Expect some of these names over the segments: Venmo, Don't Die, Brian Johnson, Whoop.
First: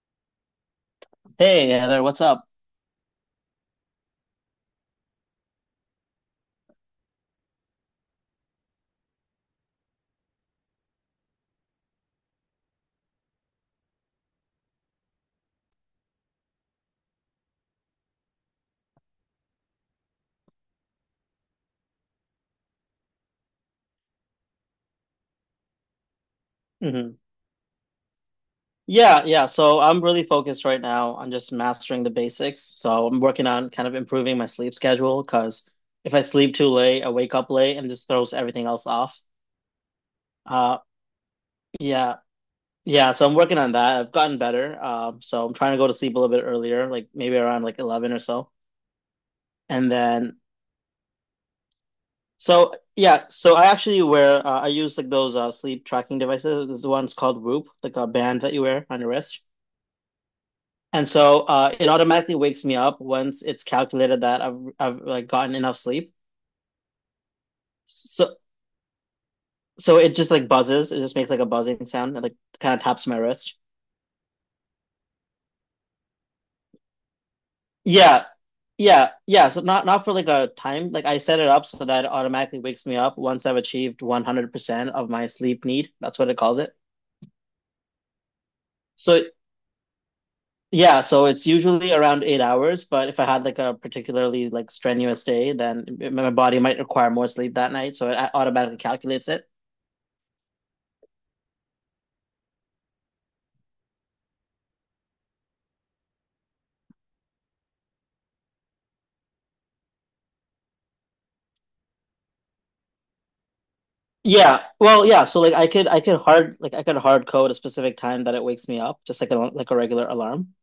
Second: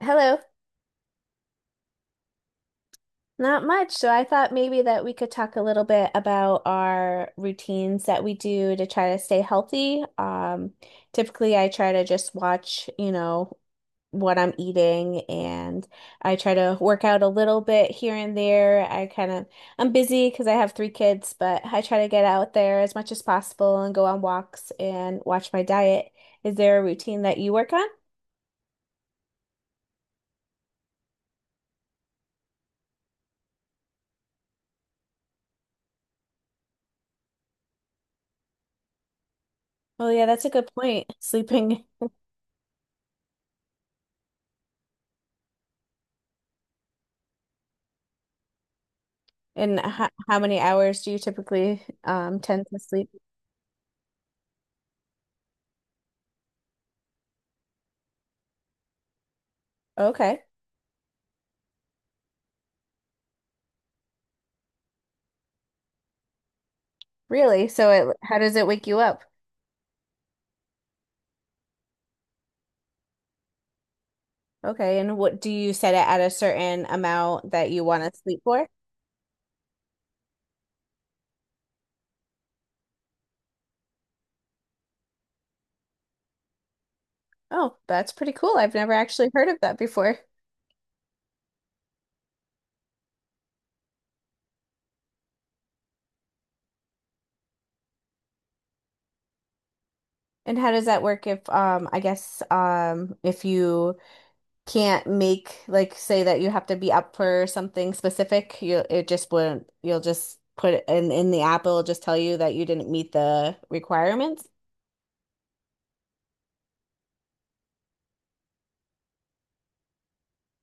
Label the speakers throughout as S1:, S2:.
S1: Hello.
S2: Hey, Heather, what's up?
S1: Not much. So I thought maybe that we could talk a little bit about our routines that we do to try to stay healthy. Typically I try to just watch what I'm eating, and I try to work out a little bit here and there. I kind of I'm busy because I have three kids, but I try to get out there as much as possible and go on walks and watch my diet. Is there a
S2: hmm
S1: routine that you work on?
S2: Yeah, yeah. So I'm really focused right now on just mastering the basics. So I'm working on kind of improving my sleep schedule because if I sleep too late, I wake up late and just throws everything else off.
S1: Oh yeah, that's a good
S2: Uh,
S1: point. Sleeping.
S2: yeah, yeah. So I'm working on that. I've gotten better. So I'm trying to go to sleep a little bit earlier, like maybe around like 11 or so.
S1: And
S2: And
S1: how,
S2: then,
S1: how many hours do you typically tend
S2: so
S1: to sleep?
S2: yeah, so I actually wear I use like those sleep tracking devices. This one's called Whoop, like a band that you wear on your wrist.
S1: Okay.
S2: And so it automatically wakes me up once it's calculated that I've like gotten enough sleep.
S1: Really? So it
S2: So
S1: how does it wake you up?
S2: so it just like buzzes. It just makes like a buzzing sound and like kind of taps my wrist.
S1: Okay. And what do you set it at, a certain amount that you want to
S2: Yeah.
S1: sleep for?
S2: Yeah. Yeah. So not for like a time. Like I set it up so that it automatically wakes me up once I've achieved 100% of my sleep need. That's what it calls it.
S1: Oh, that's pretty cool. I've never
S2: So
S1: actually heard of that before.
S2: Yeah, so it's usually around 8 hours, but if I had like a particularly like strenuous day, then my body might require more sleep that night, so it automatically calculates it.
S1: And how does that work if, I guess, if you can't, make like, say that you have to be up for something specific, you it just wouldn't you'll just put it in the app, it'll just tell you that you didn't meet the requirements?
S2: Yeah, well, yeah. So like I could hard like I could hard code a specific time that it wakes me up, just like a regular alarm.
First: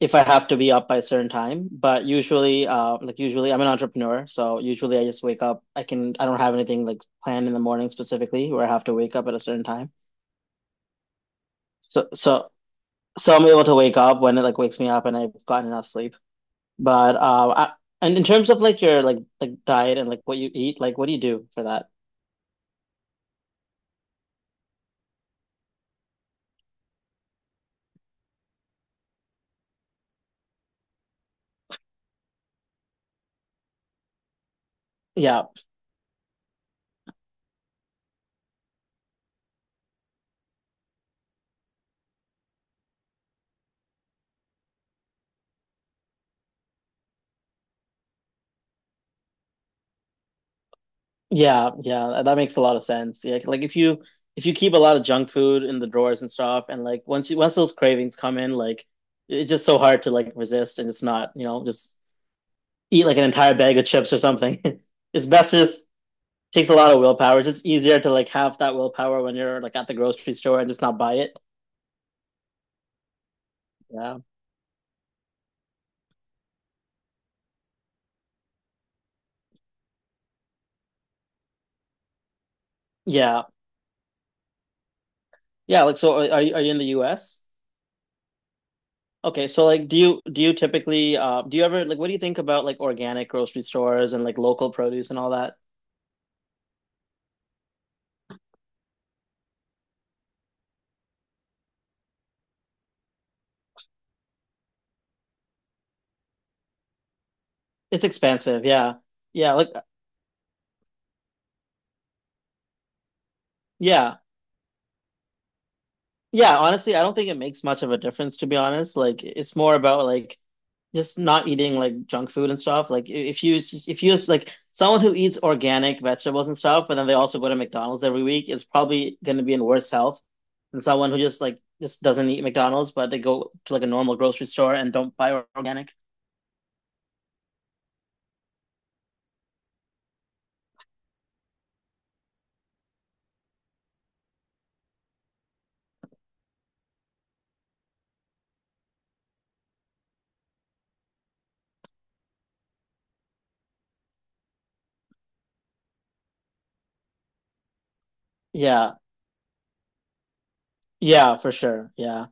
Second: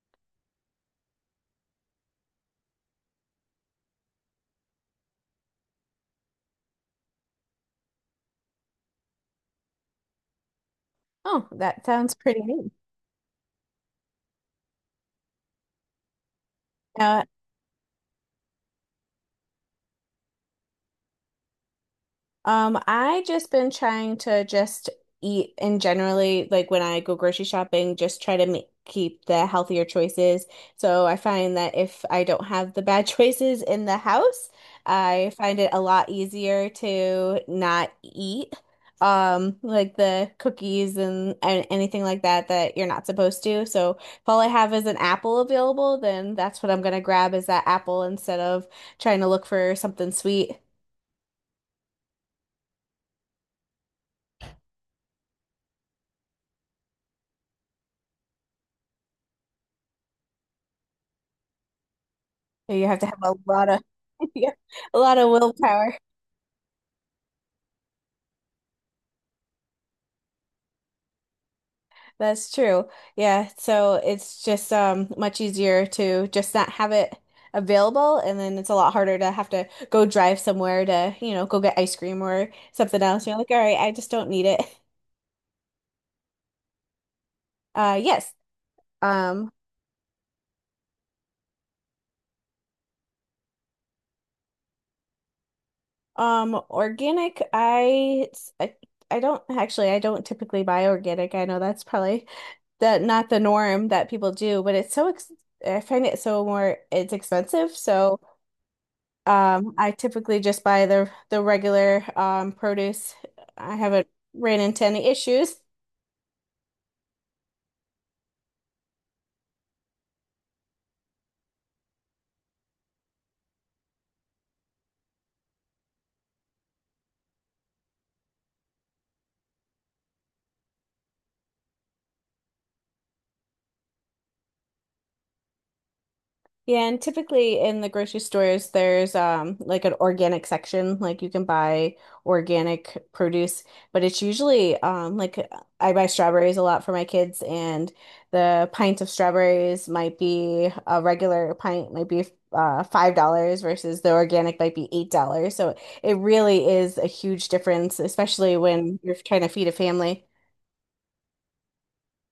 S2: If I have to be up by a certain time. But usually, like usually, I'm an entrepreneur, so usually I just wake up. I don't have anything like planned in the morning specifically where I have to wake up at a certain time.
S1: Oh, that
S2: So
S1: sounds pretty
S2: so
S1: neat.
S2: so I'm able to wake up when it like wakes me up and I've gotten enough sleep. But
S1: Now,
S2: uh, I, and in terms of like your like diet and like what you eat, like what do you do for that?
S1: I just been trying to just eat, and generally, like when I go grocery shopping, just try to make keep the healthier choices. So I find that if I don't have the bad choices in the house, I
S2: Yeah.
S1: find it a lot easier to not eat. Like the cookies, and anything like that that you're not supposed to. So if all I have is an apple available, then that's what I'm gonna grab, is that apple, instead of trying to look for something sweet.
S2: Yeah, yeah, that makes a lot of sense. Yeah, like if you keep a lot of junk food in the drawers and stuff, and like once those cravings come in, like it's just so hard to like resist and just not, just
S1: So you have
S2: eat
S1: to
S2: like
S1: have
S2: an
S1: a
S2: entire
S1: lot
S2: bag
S1: of.
S2: of chips or
S1: Yeah,
S2: something.
S1: a lot
S2: It's
S1: of
S2: best just
S1: willpower.
S2: Takes a lot of willpower. It's just easier to like have that willpower when you're like at the grocery store and just not buy it.
S1: That's true. Yeah, so
S2: Yeah.
S1: it's just much easier to just not have it available, and then it's a lot harder to have to go drive somewhere to go get ice cream or something else. You're
S2: Yeah.
S1: like, "All right, I just don't need it."
S2: Yeah, like so are you are you in the US?
S1: Yes.
S2: Okay,
S1: Um
S2: so like do you typically do you ever like what do you think about like organic grocery stores and like local produce and all that?
S1: Organic, I it's- I don't actually I don't typically buy organic. I know that's probably the not the norm that people do, but it's so ex I find it so more it's expensive,
S2: It's
S1: so.
S2: expensive, yeah. Yeah, like
S1: I typically just buy the regular produce. I haven't
S2: yeah.
S1: ran into any issues.
S2: Yeah, honestly, I don't think it makes much of a difference to be honest. Like it's more about like just not eating like junk food and stuff. Like I- if you s- like someone who eats organic vegetables and stuff, but then they also go to McDonald's every week is probably going to be in worse health than someone who just like just doesn't eat McDonald's, but they go to like a normal grocery store and don't buy organic.
S1: Yeah, and typically in the grocery stores, there's like an organic section, like you can buy organic produce, but it's usually like I buy strawberries a lot for my kids, and the pint of strawberries might be a regular pint might be $5 versus the organic might be $8. So it really is a huge difference, especially
S2: Yeah.
S1: when you're trying to feed a family.
S2: Yeah, for sure. Yeah.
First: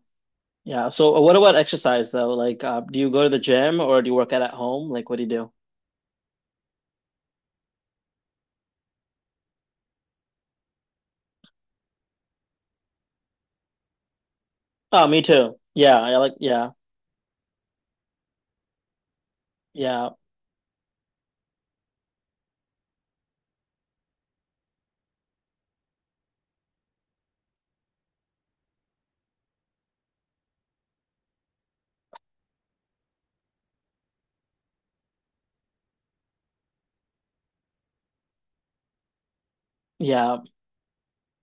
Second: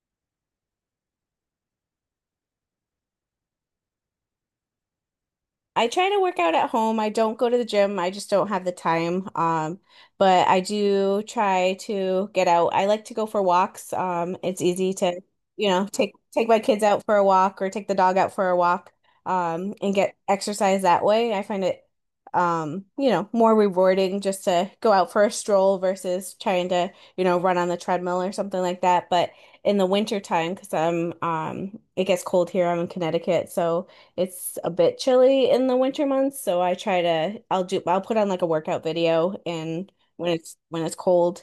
S2: Yeah. So what about exercise though? Like do you go to the gym or do you work out at home? Like what do you do?
S1: I try to work out at home. I don't go to the gym. I just don't have the time. But I do try to get out. I like to go for walks. It's easy
S2: Oh, me
S1: to,
S2: too. Yeah,
S1: take
S2: I like
S1: take my
S2: yeah,
S1: kids out for a walk or take the dog out for a walk, and
S2: yeah,
S1: get exercise that way. I find it more rewarding, just to go out for a stroll versus trying to, run on the treadmill or something like that. But in the winter time, because it gets cold here. I'm in Connecticut, so. It's a bit chilly in the winter months, so I try to I'll do I'll put on like a workout video and when
S2: yeah,
S1: it's when it's cold.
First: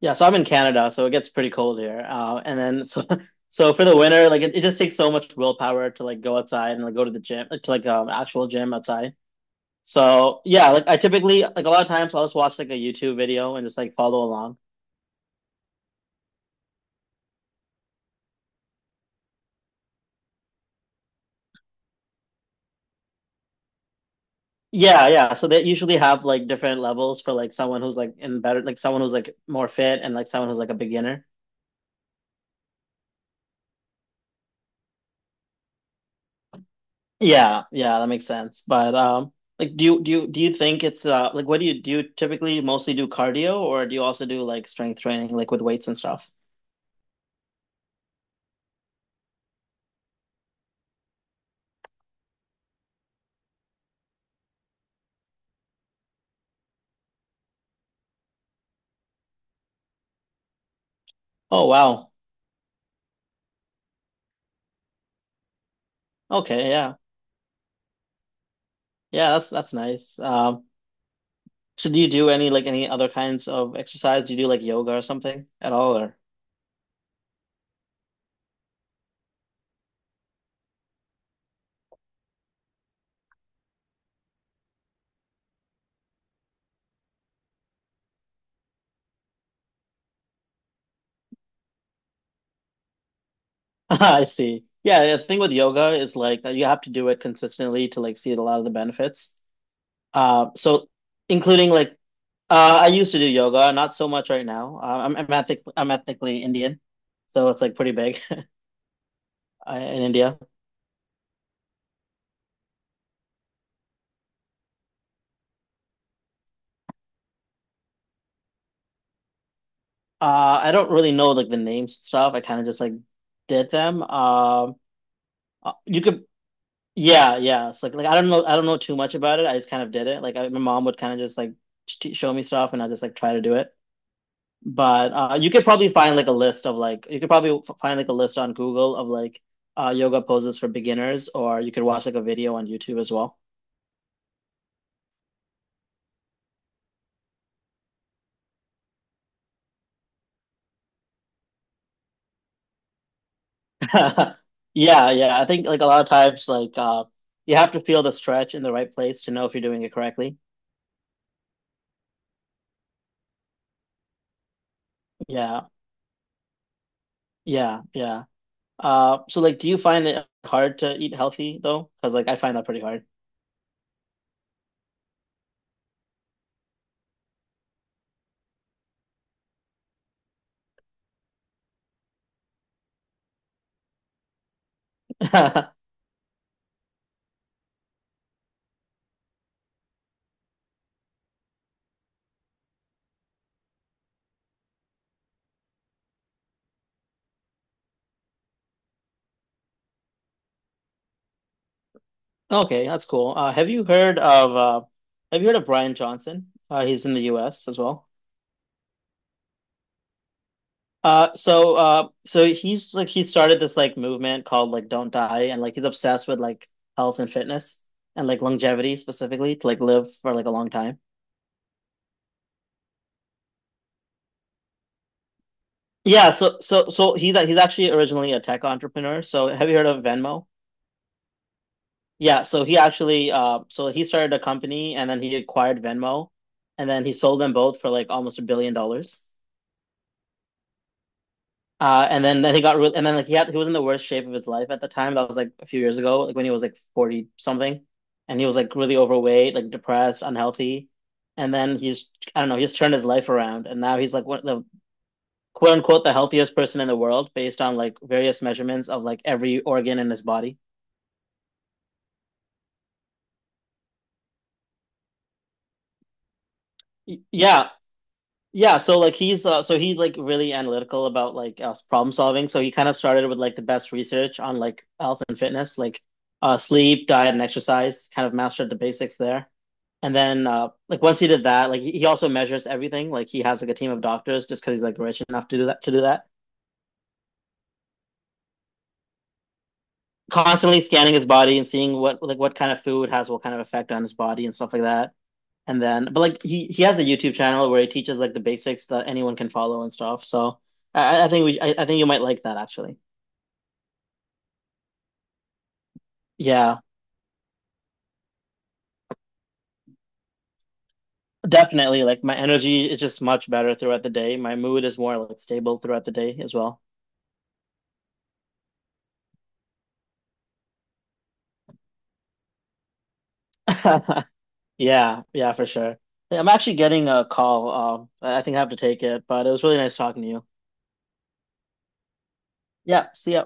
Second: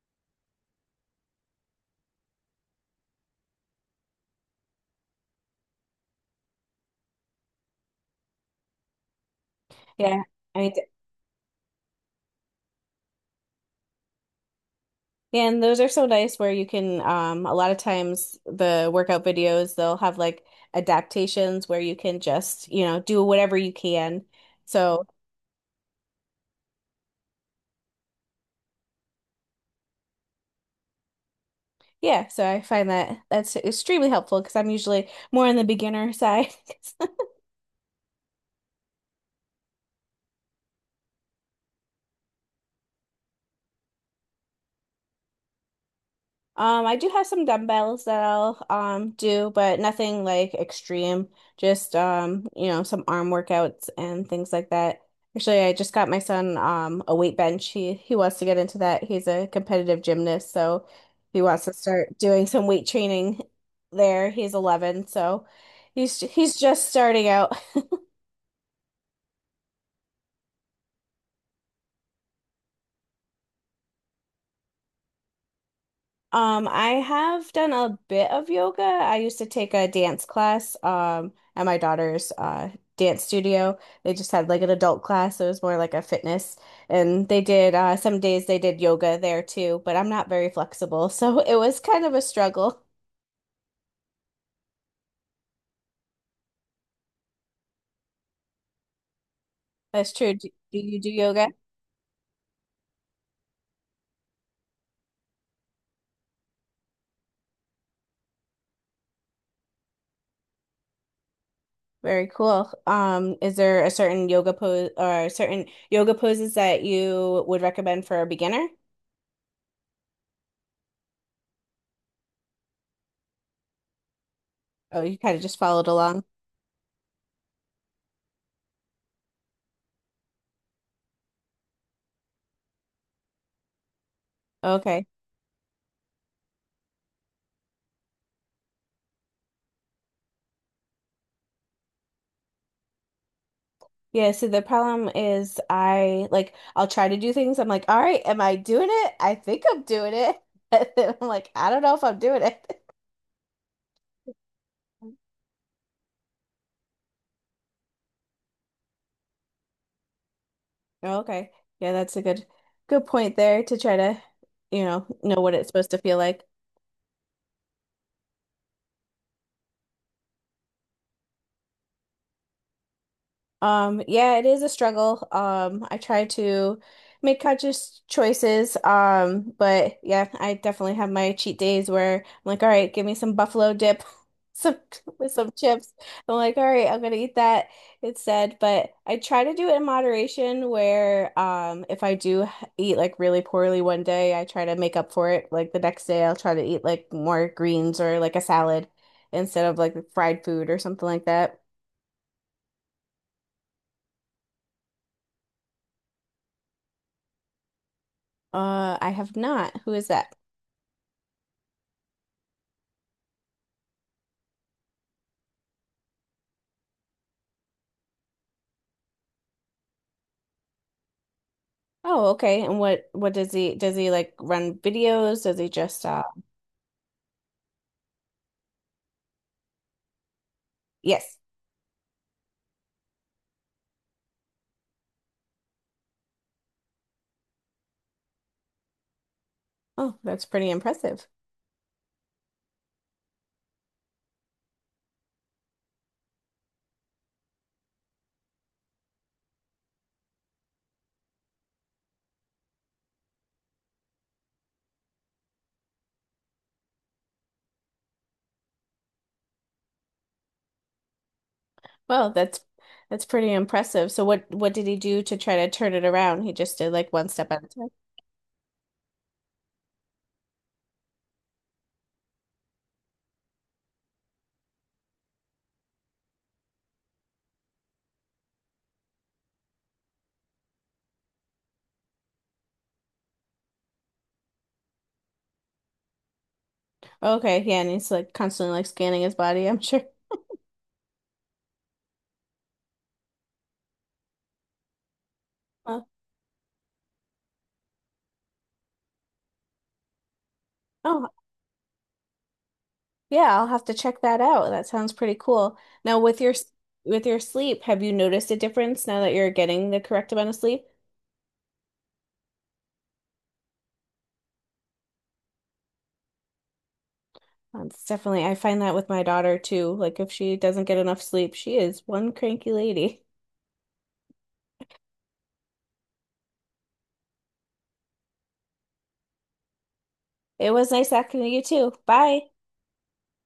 S2: yeah. So I'm in Canada, so it gets pretty cold here. And then so for the winter, like it just takes so much willpower to like go outside and like go to the gym, like, to like actual gym outside.
S1: Yeah.
S2: So yeah,
S1: I
S2: like I typically like a lot of times I'll just watch like a YouTube video and just like follow along.
S1: And those are so nice, where you can, a lot of times the workout videos, they'll have like adaptations where you can just do whatever you can. So,
S2: Yeah, yeah. So they usually have like different levels for like someone who's like in better, like someone who's like more fit and like someone who's like a beginner.
S1: yeah, so I find that that's extremely helpful because I'm usually more on the beginner side.
S2: Yeah, yeah, that makes sense. But like do you think it's like what do you typically mostly do cardio or do you also do like strength training like with weights and stuff?
S1: I do have some dumbbells that I'll do, but nothing like extreme. Just some arm workouts and things like that. Actually, I just got my son a weight bench. He wants to get into that. He's a competitive gymnast, so he wants
S2: Oh
S1: to
S2: wow.
S1: start doing some weight training there. He's 11, so he's
S2: Okay,
S1: just
S2: yeah.
S1: starting out.
S2: Yeah, that's nice. So do you do any like any other kinds of exercise? Do you do like yoga or something at all or
S1: I have done a bit of yoga. I used to take a dance class, at my daughter's dance studio. They just had like an adult class, so it was more like a fitness. And they did some days they did yoga there too, but I'm not very flexible, so it was kind of a struggle.
S2: I see. Yeah, the thing with yoga is like you have to do it consistently to like see a lot of the benefits.
S1: That's true. Do
S2: So
S1: you do yoga?
S2: including like I used to do yoga, not so much right now. I'm ethnically Indian, so it's like pretty big in India.
S1: Very cool. Is there a certain yoga pose or certain yoga poses that you would recommend for a beginner?
S2: I don't really know like the names and stuff. I kind of just like did them.
S1: Oh, you kind of just
S2: Uh,
S1: followed
S2: you
S1: along.
S2: could, yeah, yeah. It's like I don't know too much about it. I just kind of did it. My mom would kind of just like t show me stuff, and I just like try to do it.
S1: Okay.
S2: But you could probably find like a list of like you could probably find like a list on Google of like yoga poses for beginners, or you could watch like a video on YouTube as well.
S1: Yeah, so the problem is, I'll try to do things. I'm like, all right, am I doing it? I think I'm doing it. And then I'm like, I don't know if I'm doing it.
S2: Yeah, yeah. I think like a lot of times like you have to feel the stretch in the right place to know if you're doing it correctly.
S1: Oh, okay. Yeah, that's a good point there to try to, know what
S2: Yeah,
S1: it's supposed to feel like.
S2: yeah, yeah. So like, do you find it hard to eat healthy though? Because like I find that pretty hard.
S1: Yeah, it is a struggle. I try to make conscious choices. But yeah, I definitely have my cheat days where I'm like, all right, give me some buffalo dip, some with some chips. I'm like, all right, I'm gonna eat that instead. But I try to do it in moderation where, if I do eat like really poorly one day, I try to make up for it. Like the next day I'll try to eat like more greens or like a salad instead of like fried food or something like that.
S2: Okay, that's cool. Have you heard of Brian Johnson? He's in the U.S. as well.
S1: I have not. Who is that?
S2: So he's like he started this like movement called like Don't Die, and like he's obsessed with like health and fitness and like longevity specifically to like live for like a long time.
S1: Oh, okay. And what does he, like, run videos? Does he just
S2: Yeah, so he's actually originally a tech entrepreneur. So have you heard of Venmo?
S1: yes.
S2: Yeah, so he actually so he started a company and then he acquired Venmo and then he sold them both for like almost $1 billion.
S1: Oh, that's pretty impressive.
S2: And then he got really, and then like he was in the worst shape of his life at the time. That was like a few years ago, like when he was like 40 something, and he was like really overweight, like depressed, unhealthy. And then he's I don't know, he's turned his life around, and now he's like one of the quote unquote the healthiest person in the world based on like various measurements of like every organ in his body.
S1: Well, that's pretty impressive. So what did he do to try to turn it around? He just did like
S2: Y-
S1: one step at a
S2: Yeah,
S1: time.
S2: Yeah, so like he's so he's like really analytical about like problem solving. So he kind of started with like the best research on like health and fitness, like sleep, diet, and exercise. Kind of mastered the basics there, and then like once he did that, like he also measures everything. Like he has like a team of doctors just because he's like rich enough to do that.
S1: Okay, yeah, and he's like constantly like scanning his body, I'm sure.
S2: Constantly scanning his body and seeing what like what kind of food has what kind of effect on his body and stuff like that. And
S1: Uh,
S2: then, but like he has a YouTube channel where he teaches like the basics that anyone can follow and stuff. So
S1: oh,
S2: I think you might like that actually.
S1: yeah, I'll have to check that out. That sounds pretty cool. Now
S2: Yeah,
S1: with your sleep, have you noticed a difference now that you're getting the correct amount of sleep?
S2: definitely. Like my energy is just much better throughout the day. My mood is more like stable throughout the day as well.
S1: That's definitely, I find that with my daughter too. Like if she doesn't get enough sleep, she is one cranky lady.
S2: Yeah, yeah, for sure. Yeah, I'm actually getting a call. I think I have to take it, but it was really nice talking to you.
S1: It was nice talking to you too. Bye.
S2: Yeah, see ya.